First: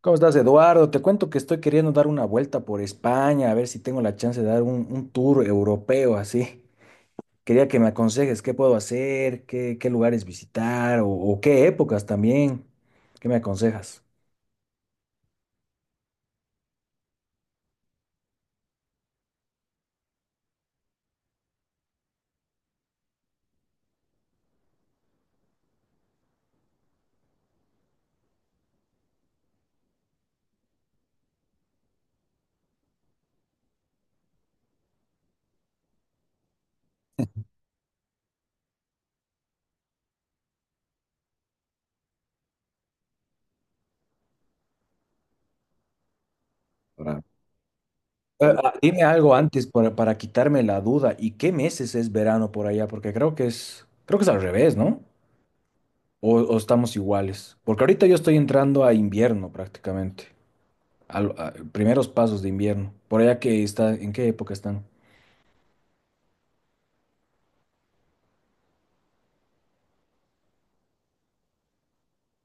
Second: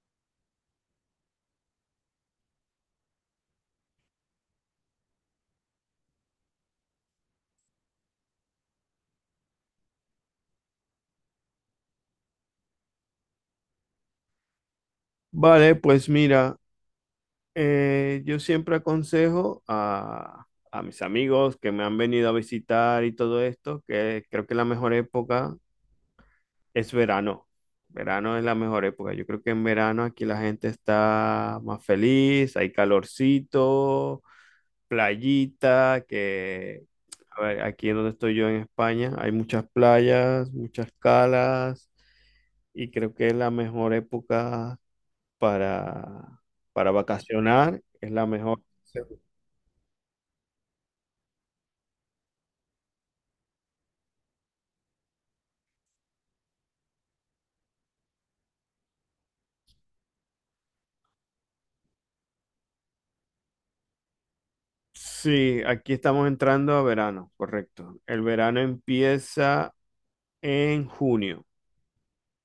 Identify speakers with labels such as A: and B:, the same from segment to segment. A: ¿Cómo estás, Eduardo? Te cuento que estoy queriendo dar una vuelta por España, a ver si tengo la chance de dar un tour europeo así. Quería que me aconsejes qué puedo hacer, qué lugares visitar o qué épocas también. ¿Qué me aconsejas?
B: Vale, pues mira, yo siempre aconsejo a mis amigos que me han venido a visitar y todo esto, que creo que la mejor época es verano. Verano es la mejor época. Yo creo que en verano aquí la gente está más feliz, hay calorcito, playita, que a ver, aquí en donde estoy yo en España hay muchas playas, muchas calas y creo que es la mejor época para, para
A: Ahora,
B: vacacionar, es la mejor. Sí,
A: Dime algo antes para quitarme la duda. ¿Y qué meses es verano por allá? Porque creo que es al revés, ¿no? O estamos iguales. Porque ahorita yo estoy entrando a invierno prácticamente. Primeros pasos de invierno. ¿Por allá que está, en qué época están?
B: sí, aquí estamos entrando a verano, correcto. El verano empieza en junio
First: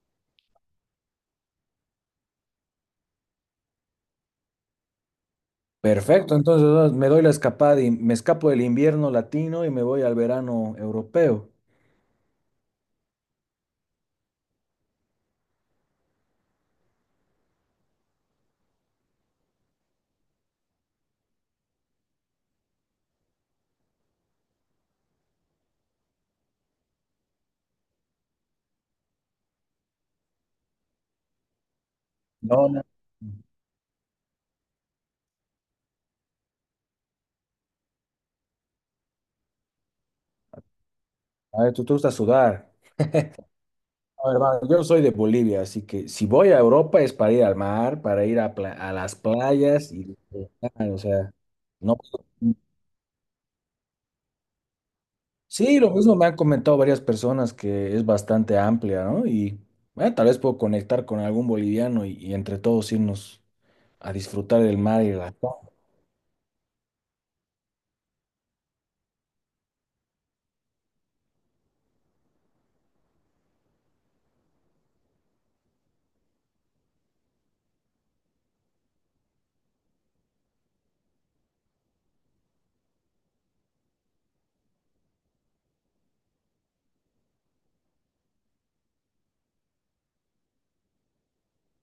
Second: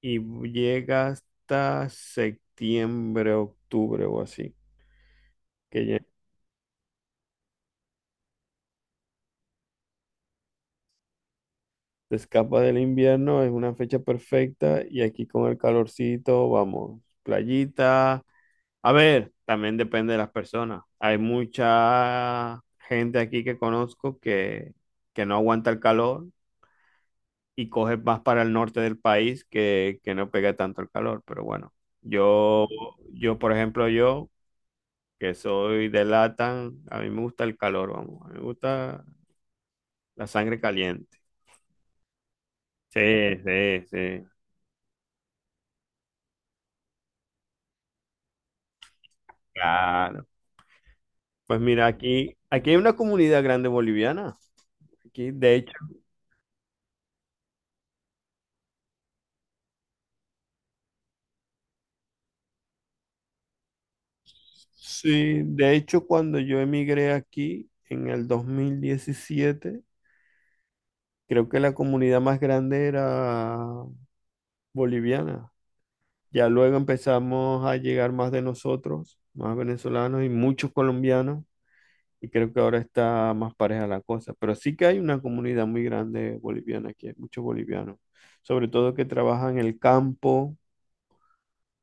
B: y llega hasta septiembre, octubre o así, que ya
A: Perfecto, entonces ah, me doy la escapada y me escapo del invierno latino y me voy al verano europeo.
B: te escapa del invierno, es una fecha perfecta y aquí con el calorcito, vamos, playita. A ver, también depende de las personas. Hay mucha gente aquí que conozco que, no aguanta el calor y coges más para el norte del país que no pega tanto el calor. Pero bueno,
A: No,
B: yo,
A: no.
B: por ejemplo, yo que soy de Latam, a mí me gusta el calor, vamos, a mí me gusta la sangre caliente.
A: A ver, tú te gusta sudar.
B: Sí, sí, sí,
A: A ver, va, yo soy de Bolivia, así que si voy a Europa es para ir al mar, para ir a, a las playas y
B: claro.
A: disfrutar, o sea,
B: Pues mira,
A: no.
B: aquí hay una comunidad grande boliviana. Aquí, de hecho,
A: Sí, lo mismo me han comentado varias personas que es bastante amplia, ¿no? Y bueno, tal vez puedo conectar con algún boliviano y entre todos irnos a disfrutar del mar y la
B: sí,
A: playa.
B: de hecho, cuando yo emigré aquí en el 2017, creo que la comunidad más grande era boliviana. Ya luego empezamos a llegar más de nosotros, más venezolanos y muchos colombianos, y creo que ahora está más pareja la cosa. Pero sí que hay una comunidad muy grande boliviana aquí, hay muchos bolivianos, sobre todo que trabajan en el campo,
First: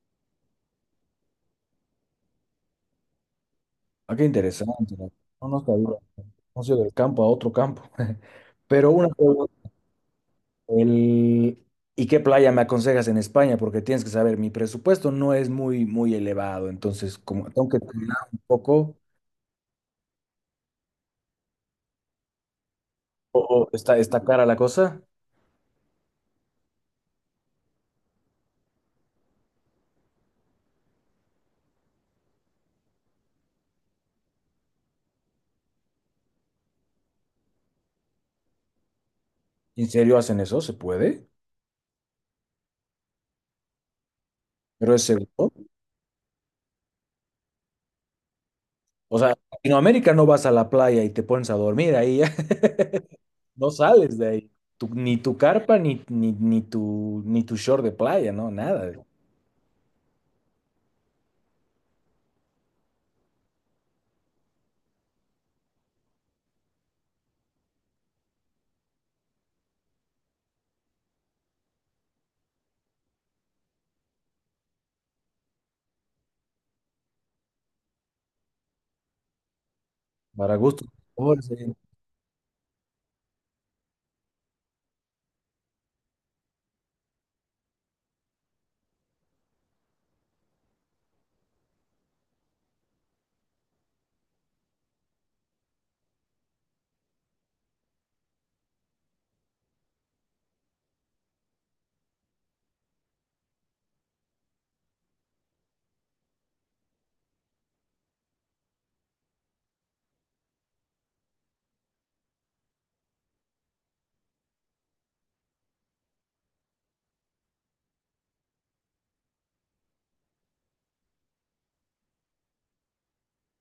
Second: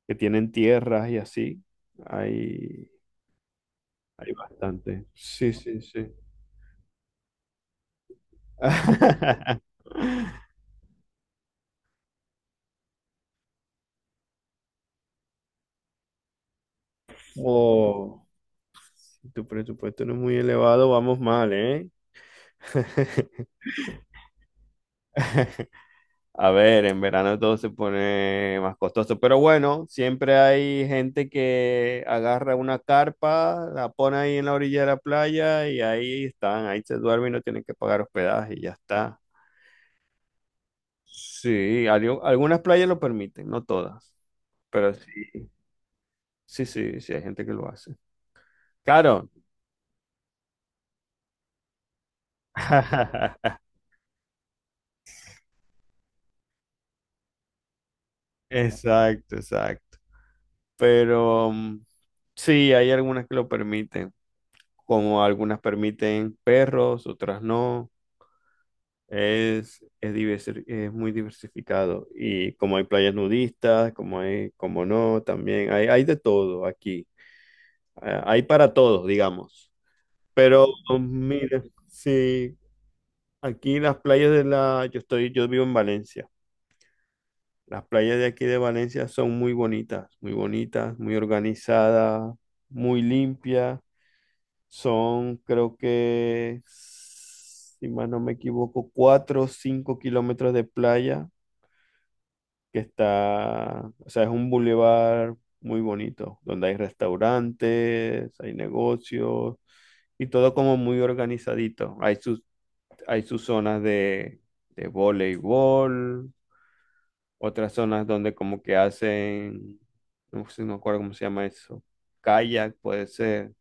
B: que tienen tierras y así. Hay,
A: Ah, qué
B: hay
A: interesante.
B: bastante.
A: No,
B: Sí,
A: no
B: sí,
A: sabía.
B: sí.
A: No sé, del campo a otro campo. Pero una pregunta, el... ¿y qué playa me aconsejas en España? Porque tienes que saber, mi presupuesto no es muy elevado, entonces como tengo que terminar
B: Oh,
A: un poco,
B: si tu presupuesto no es muy elevado, vamos mal, ¿eh?
A: o está, está cara la cosa.
B: A ver, en verano todo se pone más costoso, pero bueno, siempre hay gente que agarra una carpa, la pone ahí en la orilla de la playa y ahí están, ahí se duermen y no tienen que pagar hospedaje y ya está.
A: ¿En serio hacen eso? ¿Se puede?
B: Sí, algunas playas lo permiten, no todas, pero
A: ¿Pero es
B: sí,
A: seguro?
B: sí, sí, sí, hay gente que lo hace.
A: O
B: Claro.
A: sea, en Latinoamérica no vas a la playa y te pones a dormir ahí, no sales de ahí. Ni tu carpa, ni tu short de playa, no, nada.
B: Exacto, exacto. Pero sí, hay algunas que lo permiten, como algunas permiten perros, otras no. Es muy diversificado. Y como hay playas nudistas, como hay, como no, también hay de todo aquí. Ah, hay para todos, digamos.
A: Para
B: Pero
A: gusto.
B: mira, sí, aquí las playas de la, yo estoy, yo vivo en Valencia. Las playas de aquí de Valencia son muy bonitas, muy bonitas, muy organizadas, muy limpias. Son, creo que, si más no me equivoco, 4 o 5 kilómetros de playa que está, o sea, es un bulevar muy bonito, donde hay restaurantes, hay negocios y todo como muy organizadito. Hay sus zonas de, voleibol, otras zonas donde como que hacen, no sé, no me acuerdo cómo se llama eso, kayak puede ser.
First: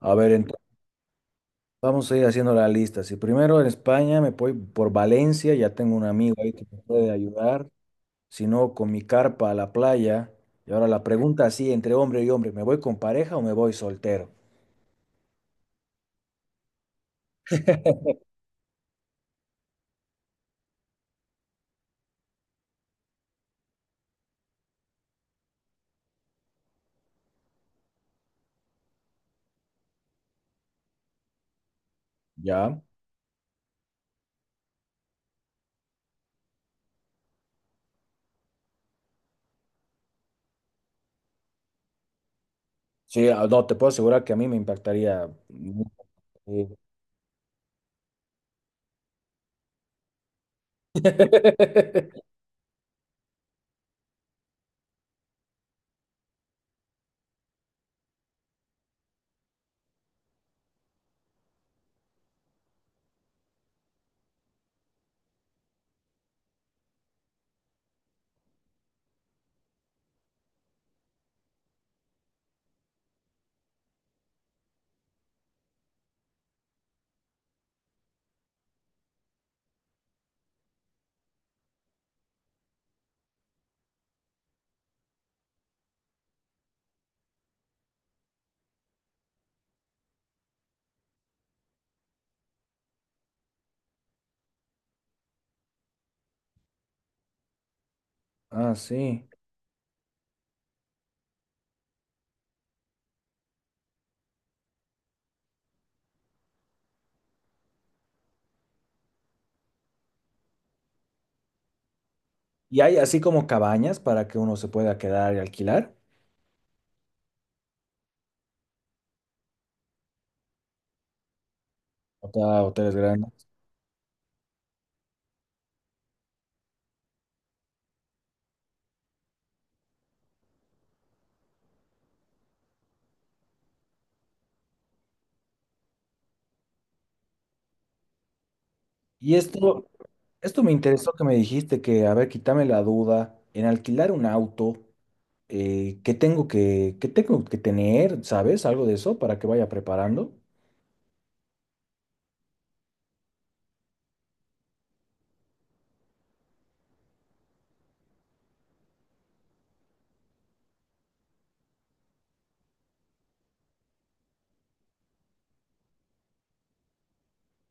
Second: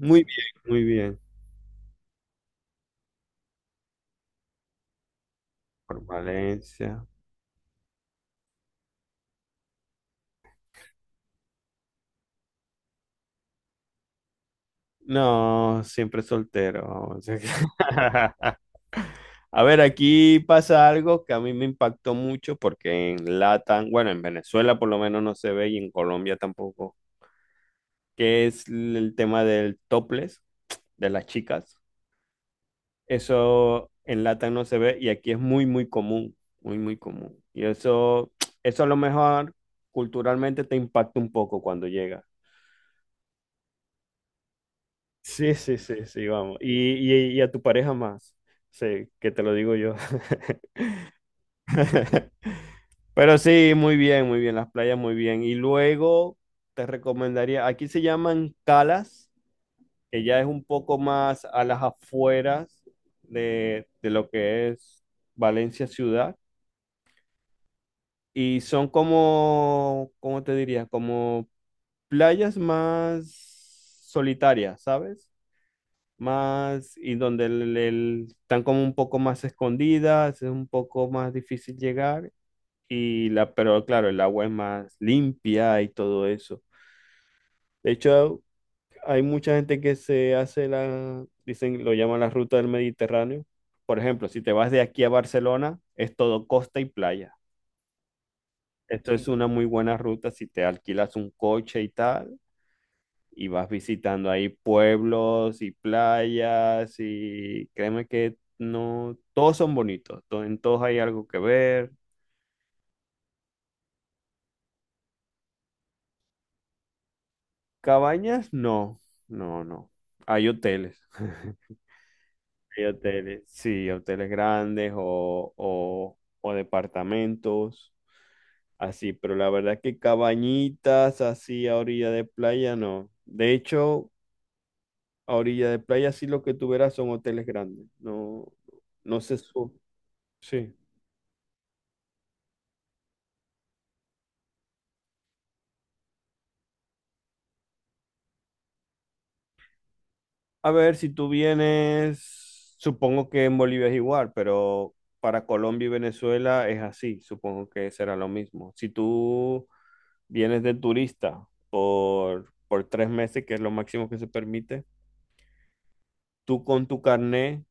A: A ver,
B: bien,
A: entonces
B: muy bien.
A: vamos a ir haciendo la lista. Si primero en España me voy por Valencia, ya tengo
B: Por
A: un amigo ahí que me
B: Valencia.
A: puede ayudar. Si no, con mi carpa a la playa. Y ahora la pregunta así, entre hombre y hombre, ¿me voy con pareja o me voy soltero?
B: No, siempre soltero, vamos. A ver, aquí pasa algo que a mí me impactó mucho porque en Latam, bueno, en Venezuela por lo menos no se ve y en Colombia tampoco, que es el tema del topless de las chicas.
A: ¿Ya?
B: Eso en Latam no se ve y aquí es muy, muy común, muy, muy común. Y eso a lo mejor culturalmente te impacta un poco cuando llega.
A: Sí, ah, no, te puedo asegurar que a mí me impactaría
B: Sí, sí,
A: mucho.
B: sí, sí, vamos.
A: Sí.
B: Y a tu pareja más, sí, que te lo digo yo. Pero sí, muy bien, las playas muy bien. Y luego te recomendaría, aquí se llaman calas, que ya es un poco más a las afueras de lo que es Valencia ciudad. Y son como, ¿cómo te diría? Como playas más solitarias, ¿sabes? Más, y donde están como un poco más escondidas, es un poco más difícil llegar. Pero claro, el agua es más limpia y todo eso. De hecho, hay mucha gente que se hace la, dicen, lo llaman la ruta del Mediterráneo. Por ejemplo, si te vas de aquí a Barcelona, es todo costa y playa.
A: Ah,
B: Esto es
A: sí.
B: una muy buena ruta si te alquilas un coche y tal, y vas visitando ahí pueblos y playas, y créeme que no, todos son bonitos, en todos hay algo que ver.
A: ¿Y hay así como cabañas para que uno se pueda quedar y alquilar?
B: Cabañas, no, no, no. Hay hoteles.
A: O sea,
B: Hay
A: hoteles
B: hoteles,
A: grandes.
B: sí, hoteles grandes o departamentos, así, pero la verdad que cabañitas así a orilla de playa no. De hecho, a orilla de playa sí lo que tú verás son hoteles grandes, no, no
A: Y
B: se sube.
A: esto me interesó que me dijiste que, a ver, quítame la duda, en alquilar un auto, qué tengo que tener? ¿Sabes? Algo de eso para que vaya preparando.
B: A ver, si tú vienes, supongo que en Bolivia es igual, pero para Colombia y Venezuela es así, supongo que será lo mismo. Si tú vienes de turista por 3 meses, que es lo máximo que se permite, tú con tu carné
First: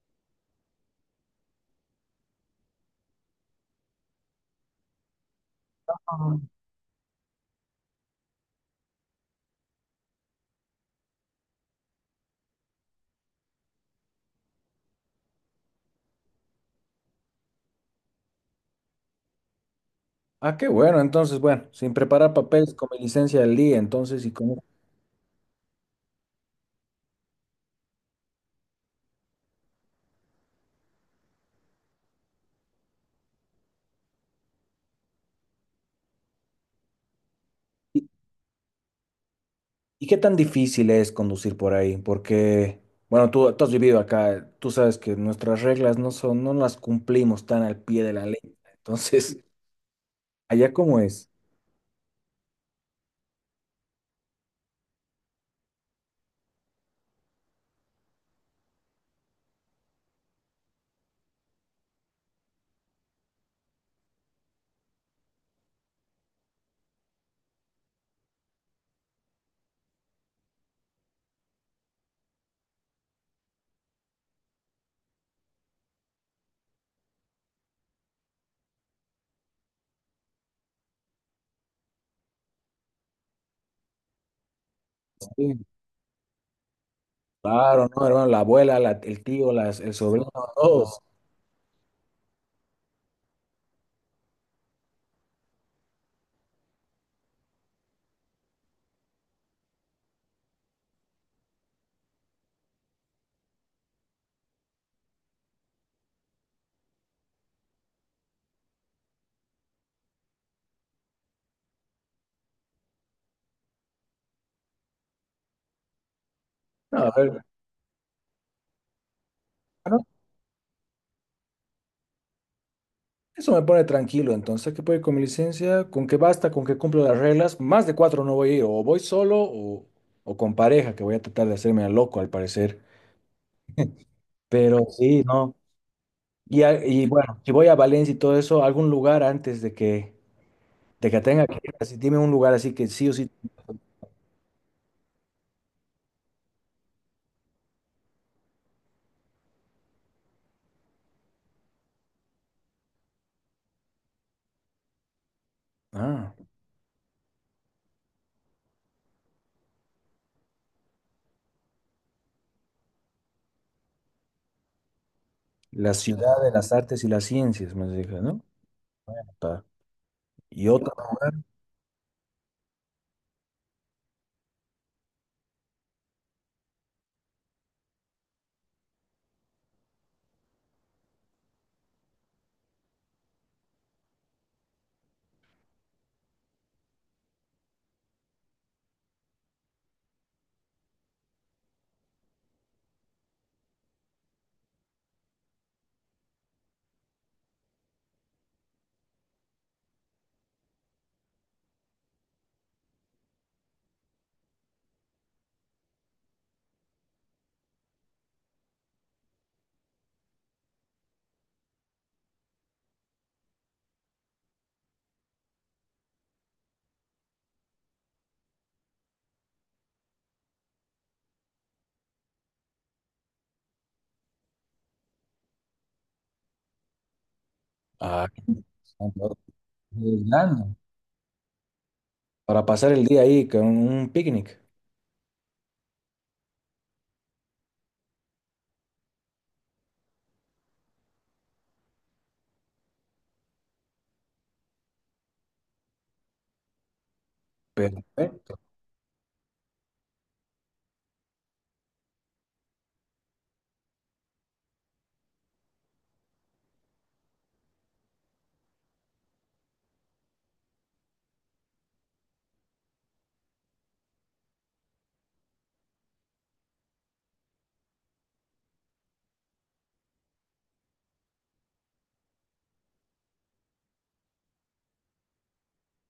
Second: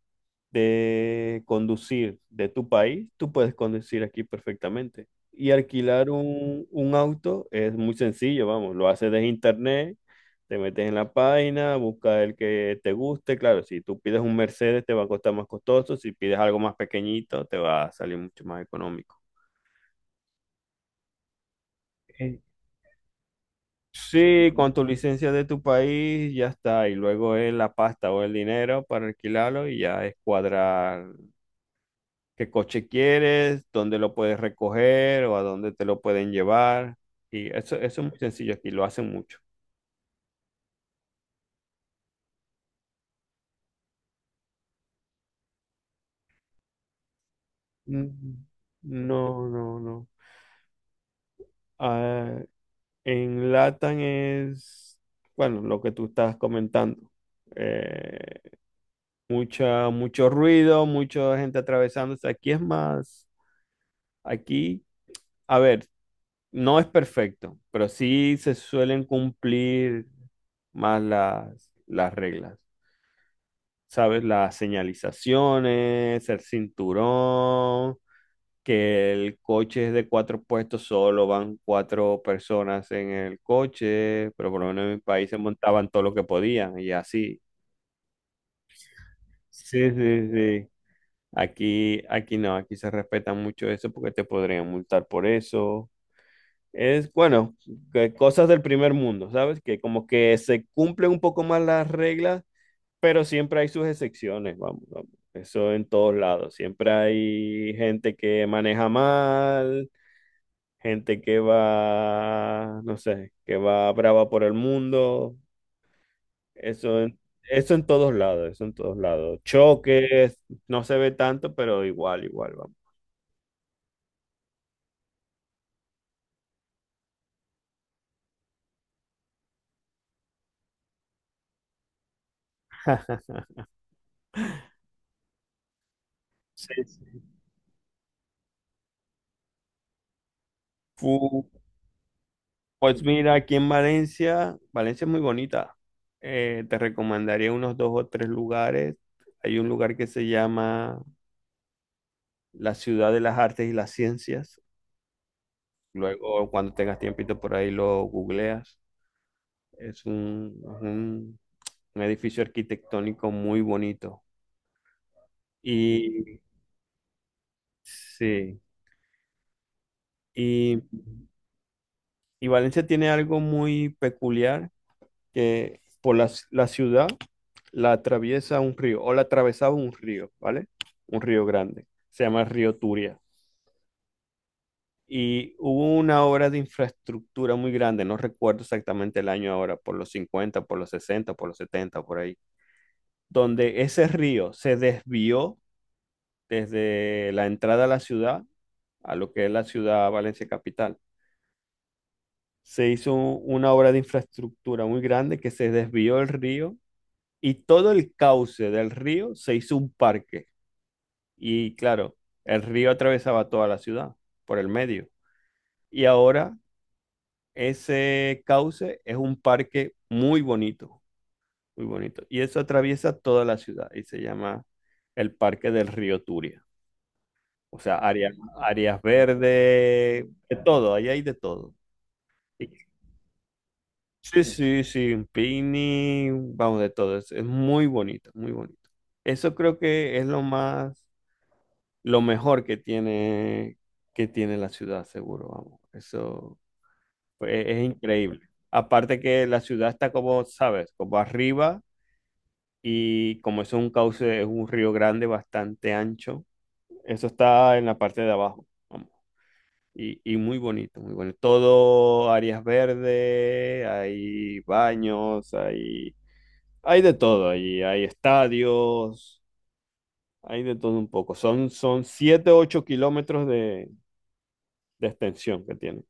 B: de conducir de tu país, tú puedes conducir aquí perfectamente. Y alquilar un auto es muy sencillo, vamos, lo haces desde internet, te metes en la página, buscas el que te guste. Claro, si tú pides un Mercedes te va a costar más costoso, si pides algo más pequeñito te va a salir mucho más económico.
A: Ah, qué bueno, entonces, bueno, sin preparar
B: Eh,
A: papeles, con mi licencia del día, entonces, ¿y
B: Sí,
A: cómo?
B: con tu licencia de tu país ya está, y luego es la pasta o el dinero para alquilarlo y ya es cuadrar qué coche quieres, dónde lo puedes recoger o a dónde te lo pueden llevar. Y eso
A: ¿Y,
B: es muy sencillo aquí, lo hacen mucho.
A: ¿Y qué tan difícil es conducir por ahí? Porque, bueno, tú has vivido acá, tú sabes que nuestras reglas no son, no las cumplimos tan al pie de la ley.
B: Mm,
A: Entonces,
B: no, no, no.
A: ¿allá cómo es?
B: Ah, en Latam es, bueno, lo que tú estás comentando. Eh, mucho ruido, mucha gente atravesándose. Aquí es más, aquí, a ver, no es perfecto, pero sí se suelen cumplir más las reglas. ¿Sabes? Las señalizaciones, el cinturón, que el coche es de cuatro puestos, solo van cuatro personas en el coche, pero por lo menos en mi país se
A: Sí,
B: montaban todo lo que podían y así.
A: claro, ¿no, hermano? La abuela, el tío, las,
B: Sí,
A: el
B: sí,
A: sobrino,
B: sí.
A: todos.
B: Aquí no, aquí se respeta mucho eso porque te podrían multar por eso. Es, bueno, que cosas del primer mundo, ¿sabes? Que como que se cumplen un poco más las reglas. Pero siempre hay sus excepciones, vamos, vamos. Eso en todos lados. Siempre hay gente que maneja mal, gente que va, no sé, que va brava por el mundo.
A: No,
B: Eso
A: a
B: en,
A: ver,
B: eso en todos lados, eso en todos lados.
A: bueno,
B: Choques, no se ve tanto, pero igual, igual, vamos.
A: eso me pone tranquilo. Entonces, ¿qué puedo ir con mi licencia? ¿Con qué basta? ¿Con que cumplo las reglas? Más de cuatro no voy a ir. O voy solo o con pareja, que voy a tratar de hacerme al loco al parecer. Pero sí, no. Y,
B: Sí,
A: y
B: sí.
A: bueno, si voy a Valencia y todo eso, algún lugar antes de que tenga
B: Fu-
A: que ir. Así, dime un lugar así que
B: Pues
A: sí o sí.
B: mira, aquí en Valencia, Valencia es muy bonita. Te recomendaría unos dos o tres lugares. Hay un lugar que se llama La ciudad de las artes y las ciencias.
A: Ah,
B: Luego, cuando tengas tiempito por ahí, lo googleas. Es un, es un, un edificio arquitectónico muy bonito.
A: la
B: Y
A: ciudad de las artes y las ciencias, me dije, ¿no?
B: sí,
A: Pa- y
B: y,
A: otra.
B: y Valencia tiene algo muy peculiar que por la, la ciudad la atraviesa un río, o la atravesaba un río, ¿vale? Un río grande. Se llama el río Turia. Y hubo una obra de infraestructura muy grande, no recuerdo exactamente el año ahora, por los 50 por los 60 por los 70 por ahí, donde ese río se desvió desde la entrada a la ciudad, a lo que es la ciudad Valencia Capital. Se hizo una obra de infraestructura muy grande que se desvió el río y todo el cauce del río se hizo un parque. Y claro, el río atravesaba toda la ciudad por el medio. Y ahora ese cauce es un parque muy bonito, muy bonito. Y eso atraviesa toda la ciudad y se llama el Parque del Río Turia. O sea,
A: Ah,
B: áreas,
A: qué
B: áreas
A: interesante, otra,
B: verdes, de
A: Irlanda,
B: todo, ahí hay de todo.
A: para
B: Y-
A: pasar el día ahí con un
B: Sí,
A: picnic.
B: sí, sí, un picnic, vamos, de todo. Es muy bonito, muy bonito. Eso creo que es lo más, lo mejor que tiene la ciudad, seguro, vamos. Eso. Es increíble.
A: Perfecto.
B: Aparte que la ciudad está como, ¿sabes? Como arriba y como es un cauce, es un río grande bastante ancho. Eso está en la parte de abajo, vamos. Y muy bonito, muy bonito. Todo áreas verdes, hay baños, hay de todo allí. Hay estadios, hay de todo un poco. Son, son 7 8 kilómetros de extensión que tiene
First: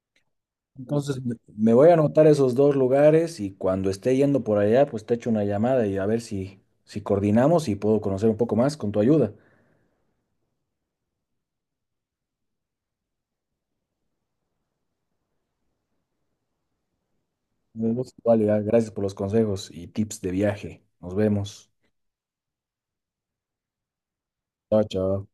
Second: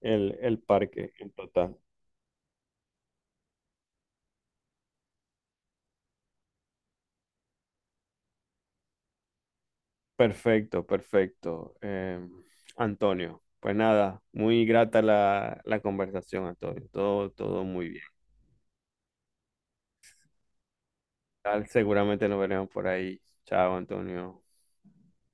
B: el parque
A: Entonces
B: en
A: me
B: total.
A: voy a anotar esos dos lugares y cuando esté yendo por allá, pues te echo una llamada y a ver si coordinamos y puedo conocer un poco más con tu ayuda.
B: Perfecto, perfecto. Antonio, pues nada, muy grata la conversación, Antonio. Todo, todo
A: Nos
B: muy bien.
A: vemos igual, ya. Gracias por los consejos y tips de viaje. Nos
B: Tal,
A: vemos.
B: seguramente nos veremos por ahí. Chao, Antonio.
A: Chao, chao.